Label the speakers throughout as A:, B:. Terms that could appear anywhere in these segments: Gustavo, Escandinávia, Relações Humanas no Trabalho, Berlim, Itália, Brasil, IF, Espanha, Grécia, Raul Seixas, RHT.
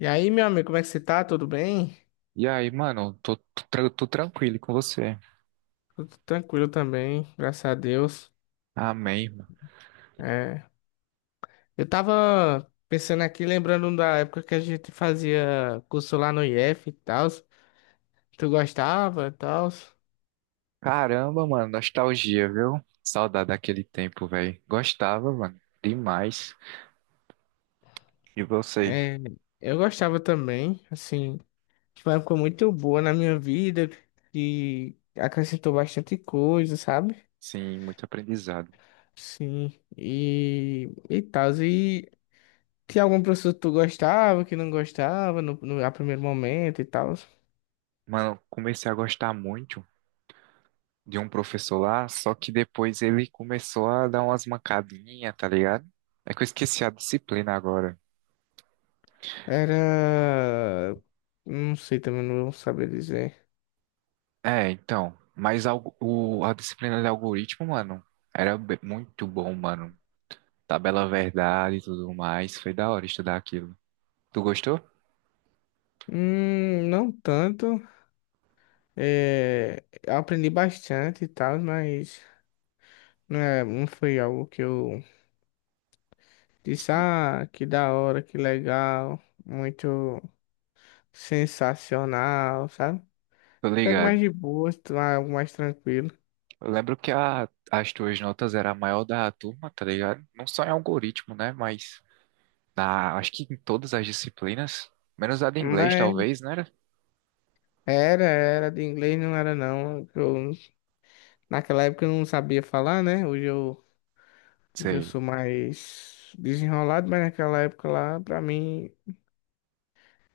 A: E aí, meu amigo, como é que você tá? Tudo bem?
B: E aí, mano, tô tranquilo com você.
A: Tudo tranquilo também, graças a Deus.
B: Amém, mano.
A: É, eu tava pensando aqui, lembrando da época que a gente fazia curso lá no IF e tal. Tu gostava e tal?
B: Caramba, mano, nostalgia, viu? Saudade daquele tempo, velho. Gostava, mano, demais. E você?
A: É, eu gostava também, assim, foi uma época muito boa na minha vida, que acrescentou bastante coisa, sabe?
B: Sim, muito aprendizado.
A: Sim, e tal. E tinha algum professor que tu gostava, que não gostava no, no, a primeiro momento e tal?
B: Mano, comecei a gostar muito de um professor lá, só que depois ele começou a dar umas mancadinhas, tá ligado? É que eu esqueci a disciplina agora.
A: Era. Não sei, também não vou saber dizer.
B: É, então, mas a disciplina de algoritmo, mano, muito bom, mano. Tabela verdade e tudo mais. Foi da hora estudar aquilo. Tu gostou?
A: Não tanto. É, eu aprendi bastante e tal, mas não, é, não foi algo que eu disse,
B: Sim.
A: ah, que da hora, que legal, muito sensacional, sabe?
B: Tô
A: Foi algo mais
B: ligado.
A: de boa, algo mais tranquilo.
B: Eu lembro que as tuas notas eram a maior da turma, tá ligado? Não só em algoritmo, né? Mas acho que em todas as disciplinas, menos a de inglês,
A: Mas
B: talvez, né?
A: era, era de inglês, não era não. Eu, naquela época eu não sabia falar, né? Hoje eu hoje eu
B: Sei.
A: sou mais desenrolado, mas naquela época lá, pra mim,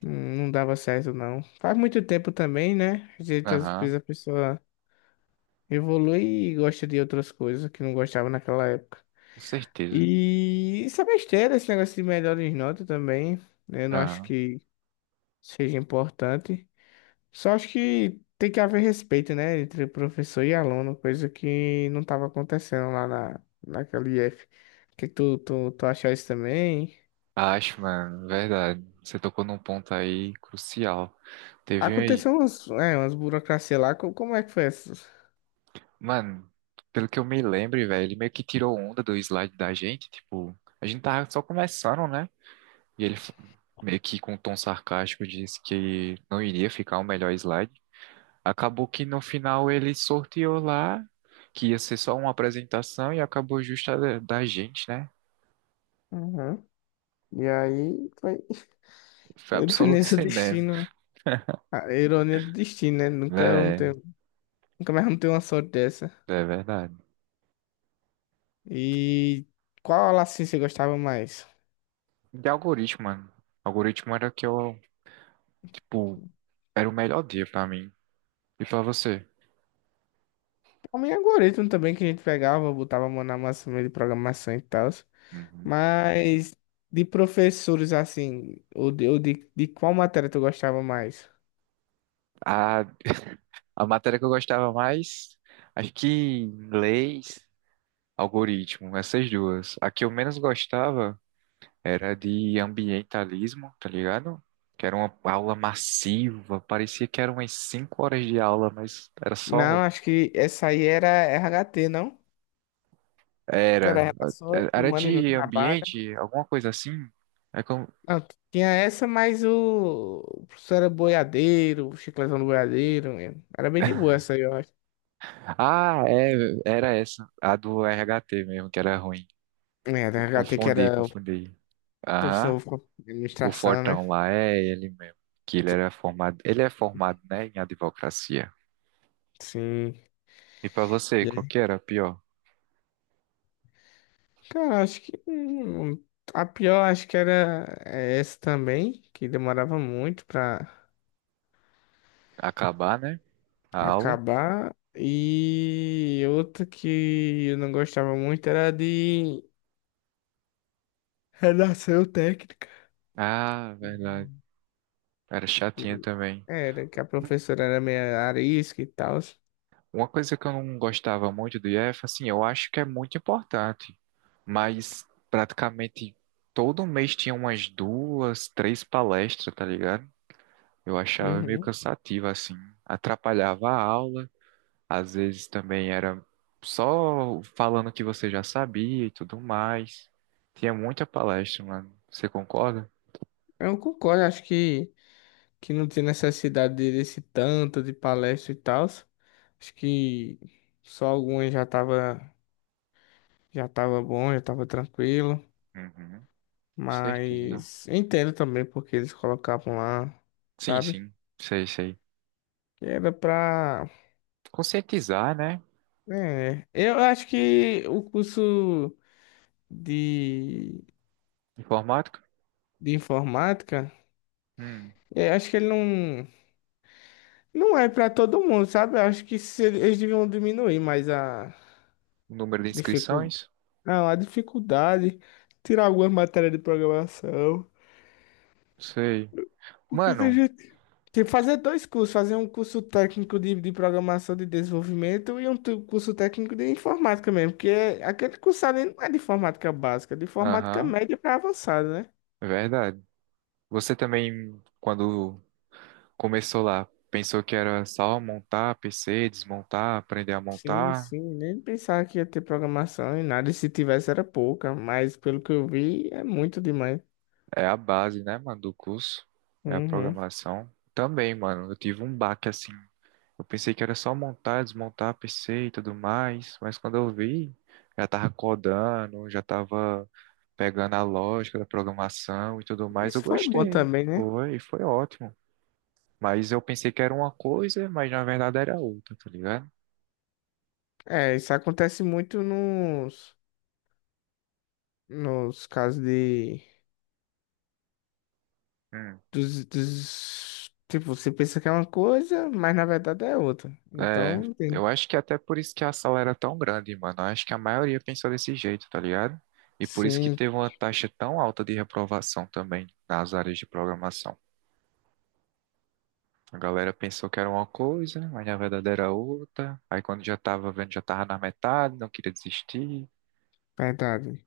A: não dava certo, não. Faz muito tempo também, né? Às vezes às
B: Aham,
A: vezes a pessoa evolui e gosta de outras coisas que não gostava naquela época.
B: com certeza.
A: E isso é besteira, esse negócio de melhores notas também, né? Eu não acho
B: Aham.
A: que seja importante. Só acho que tem que haver respeito, né? Entre professor e aluno, coisa que não estava acontecendo naquela IF. Que tu achar isso também?
B: Acho, mano, verdade. Você tocou num ponto aí crucial. Teve aí.
A: Aconteceu umas, é, umas burocracias lá, co- como é que foi essas?
B: Mano, pelo que eu me lembro, velho, ele meio que tirou onda do slide da gente. Tipo, a gente tava só começando, né? E ele meio que com um tom sarcástico disse que não iria ficar o melhor slide. Acabou que no final ele sorteou lá, que ia ser só uma apresentação e acabou justa da gente, né?
A: Uhum. E aí foi
B: Foi absoluto
A: ironia do
B: cinema.
A: destino. A ironia do destino, né? Nunca vamos
B: É,
A: ter, nunca mais vamos ter uma sorte dessa.
B: é verdade.
A: E qual aula assim você gostava mais?
B: De algoritmo, mano. Algoritmo era que eu, tipo, era o melhor dia pra mim. E pra você?
A: O meu algoritmo também que a gente pegava, botava a mão na massa meio de programação e tal.
B: Uhum.
A: Mas de professores assim, de qual matéria tu gostava mais?
B: A, a matéria que eu gostava mais, acho que leis, algoritmo, essas duas. A que eu menos gostava era de ambientalismo, tá ligado? Que era uma aula massiva, parecia que eram umas 5 horas de aula, mas era
A: Não,
B: só.
A: acho que essa aí era RHT, não? Que
B: Era.
A: era Relações
B: Era
A: Humanas no
B: de
A: Trabalho.
B: ambiente, alguma coisa assim. É como...
A: Não, tinha essa, mas o professor era boiadeiro, o chicletão do boiadeiro, né? Era bem de boa essa aí, eu acho.
B: Ah, é, era essa, a do RHT mesmo, que era ruim.
A: É,
B: Eu
A: da HT que
B: confundi,
A: era o
B: confundi. Aham,
A: professor de
B: o
A: administração, né?
B: Fortão lá, é ele mesmo. Que ele era formado, ele é formado, né, em advocacia.
A: Sim.
B: E pra você,
A: E
B: qual
A: aí?
B: que era a pior?
A: Cara, acho que a pior acho que era é, essa também, que demorava muito
B: Acabar, né, a
A: pra
B: aula?
A: acabar. E outra que eu não gostava muito era de redação técnica.
B: Ah, verdade. Era chatinha
A: Que
B: também.
A: Era que a professora era meio arisca e tal.
B: Uma coisa que eu não gostava muito do IF, assim, eu acho que é muito importante, mas praticamente todo mês tinha umas duas, três palestras, tá ligado? Eu achava meio
A: Uhum.
B: cansativo, assim, atrapalhava a aula, às vezes também era só falando o que você já sabia e tudo mais. Tinha muita palestra, mano. Você concorda?
A: Eu concordo, que não tem necessidade de- desse tanto de palestra e tal. Acho que só algumas já tava bom, já tava tranquilo.
B: Uhum, com certeza.
A: Mas entendo também porque eles colocavam lá,
B: Sim,
A: sabe?
B: sim, sei, sei.
A: Que era pra.
B: Conscientizar, né?
A: É, eu acho que o curso de,
B: Informática.
A: de informática,
B: Hum,
A: é, acho que ele não, não é pra todo mundo, sabe? Eu acho que se- eles deviam diminuir mais a
B: o número de
A: dificuldade.
B: inscrições?
A: Não, a dificuldade, tirar algumas matérias de programação.
B: Sei.
A: Porque tem
B: Mano,
A: gente. Tem que fazer dois cursos, fazer um curso técnico de programação de desenvolvimento e um tu- curso técnico de informática mesmo. Porque é- aquele curso ali não é de informática básica, é de informática
B: aham,
A: média para avançada, né?
B: é verdade. Você também, quando começou lá, pensou que era só montar PC, desmontar, aprender a
A: Sim,
B: montar?
A: sim, nem pensava que ia ter programação e nada, e se tivesse era pouca, mas pelo que eu vi é muito demais.
B: É a base, né, mano, do curso. É a
A: Uhum.
B: programação. Também, mano, eu tive um baque assim. Eu pensei que era só montar, desmontar PC e tudo mais, mas quando eu vi, já tava codando, já tava pegando a lógica da programação e tudo mais,
A: Isso
B: eu
A: foi bom
B: gostei.
A: também, né?
B: Foi ótimo. Mas eu pensei que era uma coisa, mas na verdade era outra, tá ligado?
A: É, isso acontece muito nos casos de
B: Hum.
A: dos, dos- Tipo, você pensa que é uma coisa, mas na verdade é outra.
B: É,
A: Então, tem.
B: eu acho que até por isso que a sala era tão grande, mano. Eu acho que a maioria pensou desse jeito, tá ligado? E por isso que
A: Sim,
B: teve uma taxa tão alta de reprovação também nas áreas de programação. A galera pensou que era uma coisa, mas na verdade era outra. Aí quando já tava vendo, já tava na metade, não queria desistir.
A: verdade.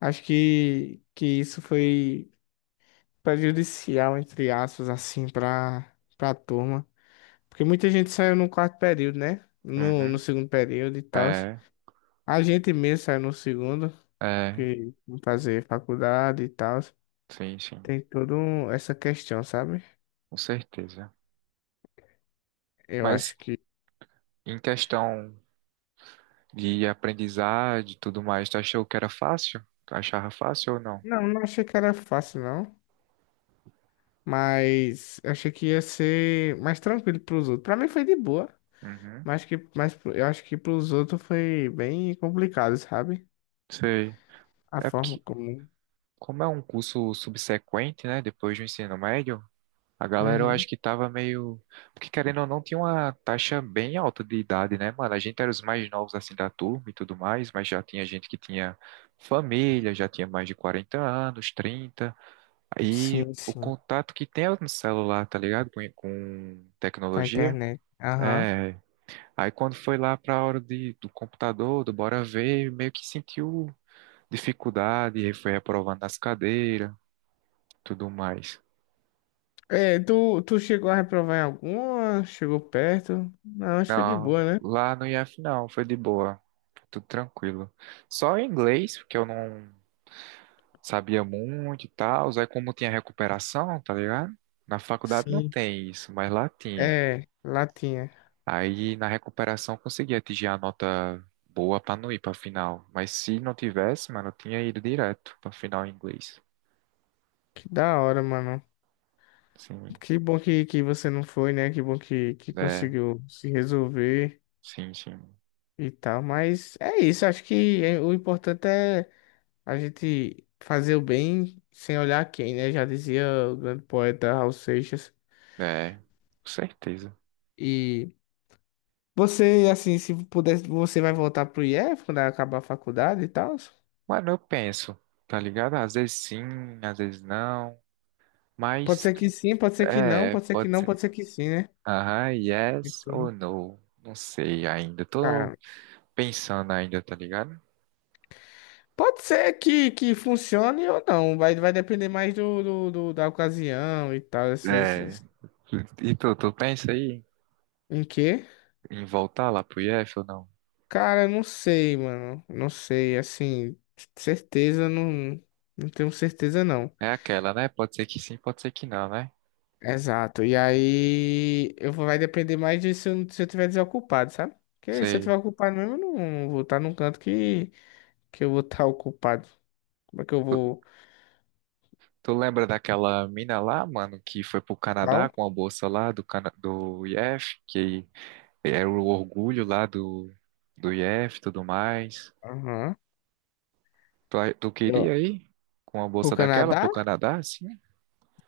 A: Que isso foi prejudicial, entre aspas, assim, pra turma. Porque muita gente saiu no quarto período, né? No
B: Uhum.
A: segundo período e tal.
B: É,
A: A gente mesmo saiu no segundo,
B: é,
A: porque não fazer faculdade e tal.
B: sim, sim,
A: Tem toda um, essa questão, sabe?
B: com certeza.
A: Eu
B: Mas
A: acho que.
B: em questão de aprendizagem e tudo mais. Tu achou que era fácil? Tu achava fácil ou não?
A: Não, não achei que era fácil, não. Mas eu achei que ia ser mais tranquilo pros outros. Pra mim foi de boa,
B: Uhum,
A: mas que mas pro- eu acho que pros outros foi bem complicado, sabe?
B: sei.
A: A
B: É
A: forma
B: porque,
A: como.
B: como é um curso subsequente, né, depois do ensino médio, a galera eu
A: Uhum.
B: acho que tava meio. Porque querendo ou não, tinha uma taxa bem alta de idade, né, mano? A gente era os mais novos assim da turma e tudo mais, mas já tinha gente que tinha família, já tinha mais de 40 anos, trinta. Aí
A: Sim,
B: o
A: sim.
B: contato que tem é no celular, tá ligado? Com
A: Com a
B: tecnologia.
A: internet. Aham.
B: É, aí quando foi lá para a hora do computador, do bora ver, meio que sentiu dificuldade, e foi reprovando nas cadeiras, tudo mais.
A: É, tu chegou a reprovar em alguma? Chegou perto? Não, acho que foi de
B: Não,
A: boa, né?
B: lá no IF não, foi de boa, tudo tranquilo. Só em inglês, porque eu não sabia muito e tal, aí como tinha recuperação, tá ligado? Na faculdade não
A: Sim.
B: tem isso, mas lá tinha.
A: É, lá tinha.
B: Aí na recuperação eu consegui atingir a nota boa para não ir para final, mas se não tivesse, mano, eu tinha ido direto para final em inglês.
A: Que da hora, mano.
B: Sim.
A: Que bom que você não foi, né? Que bom que
B: É,
A: conseguiu se resolver
B: sim, sim.
A: e tal. Mas é isso, acho que é- o importante é a gente fazer o bem sem olhar quem, né? Já dizia o grande poeta Raul Seixas.
B: É, com certeza.
A: E você, assim, se pudesse, você vai voltar pro IF quando acabar a faculdade e tal?
B: Mano, eu penso, tá ligado? Às vezes sim, às vezes não.
A: Pode
B: Mas,
A: ser que sim, pode ser que não,
B: é,
A: pode ser que
B: pode
A: não,
B: ser.
A: pode ser que sim, né?
B: Aham, yes
A: Então,
B: ou no. Não sei ainda. Tô
A: cara,
B: pensando ainda, tá ligado?
A: pode ser que funcione ou não, vai, vai depender mais do- da ocasião e tal, esses,
B: É.
A: esses-
B: E tu pensa aí
A: em quê?
B: em voltar lá pro IF ou não?
A: Cara, eu não sei, mano. Não sei, assim, certeza não, não tenho certeza não.
B: É aquela, né? Pode ser que sim, pode ser que não, né?
A: Exato. E aí eu vou, vai depender mais de se eu tiver desocupado, sabe? Porque se eu
B: Sei.
A: tiver ocupado mesmo, eu não vou estar num canto que eu vou estar ocupado. Como é que eu
B: Tu,
A: vou?
B: tu lembra daquela mina lá, mano, que foi pro Canadá
A: Qual?
B: com a bolsa lá Cana do IF, que era o orgulho lá do IF e tudo mais.
A: Aham.
B: Tu
A: Eu-
B: queria ir com uma
A: O
B: bolsa daquela pro
A: Canadá?
B: Canadá? Sim.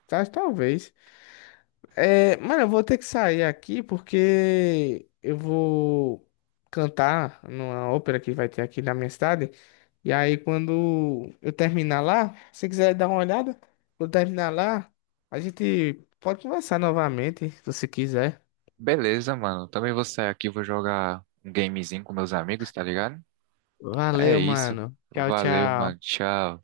A: Tá, talvez. É, mano, eu vou ter que sair aqui porque eu vou cantar numa ópera que vai ter aqui na minha cidade. E aí, quando eu terminar lá, se você quiser dar uma olhada, quando terminar lá, a gente pode conversar novamente, se você quiser.
B: Beleza, mano. Também vou sair aqui, vou jogar um gamezinho com meus amigos, tá ligado? É
A: Valeu,
B: isso.
A: mano. Tchau,
B: Valeu, mano.
A: tchau.
B: Tchau.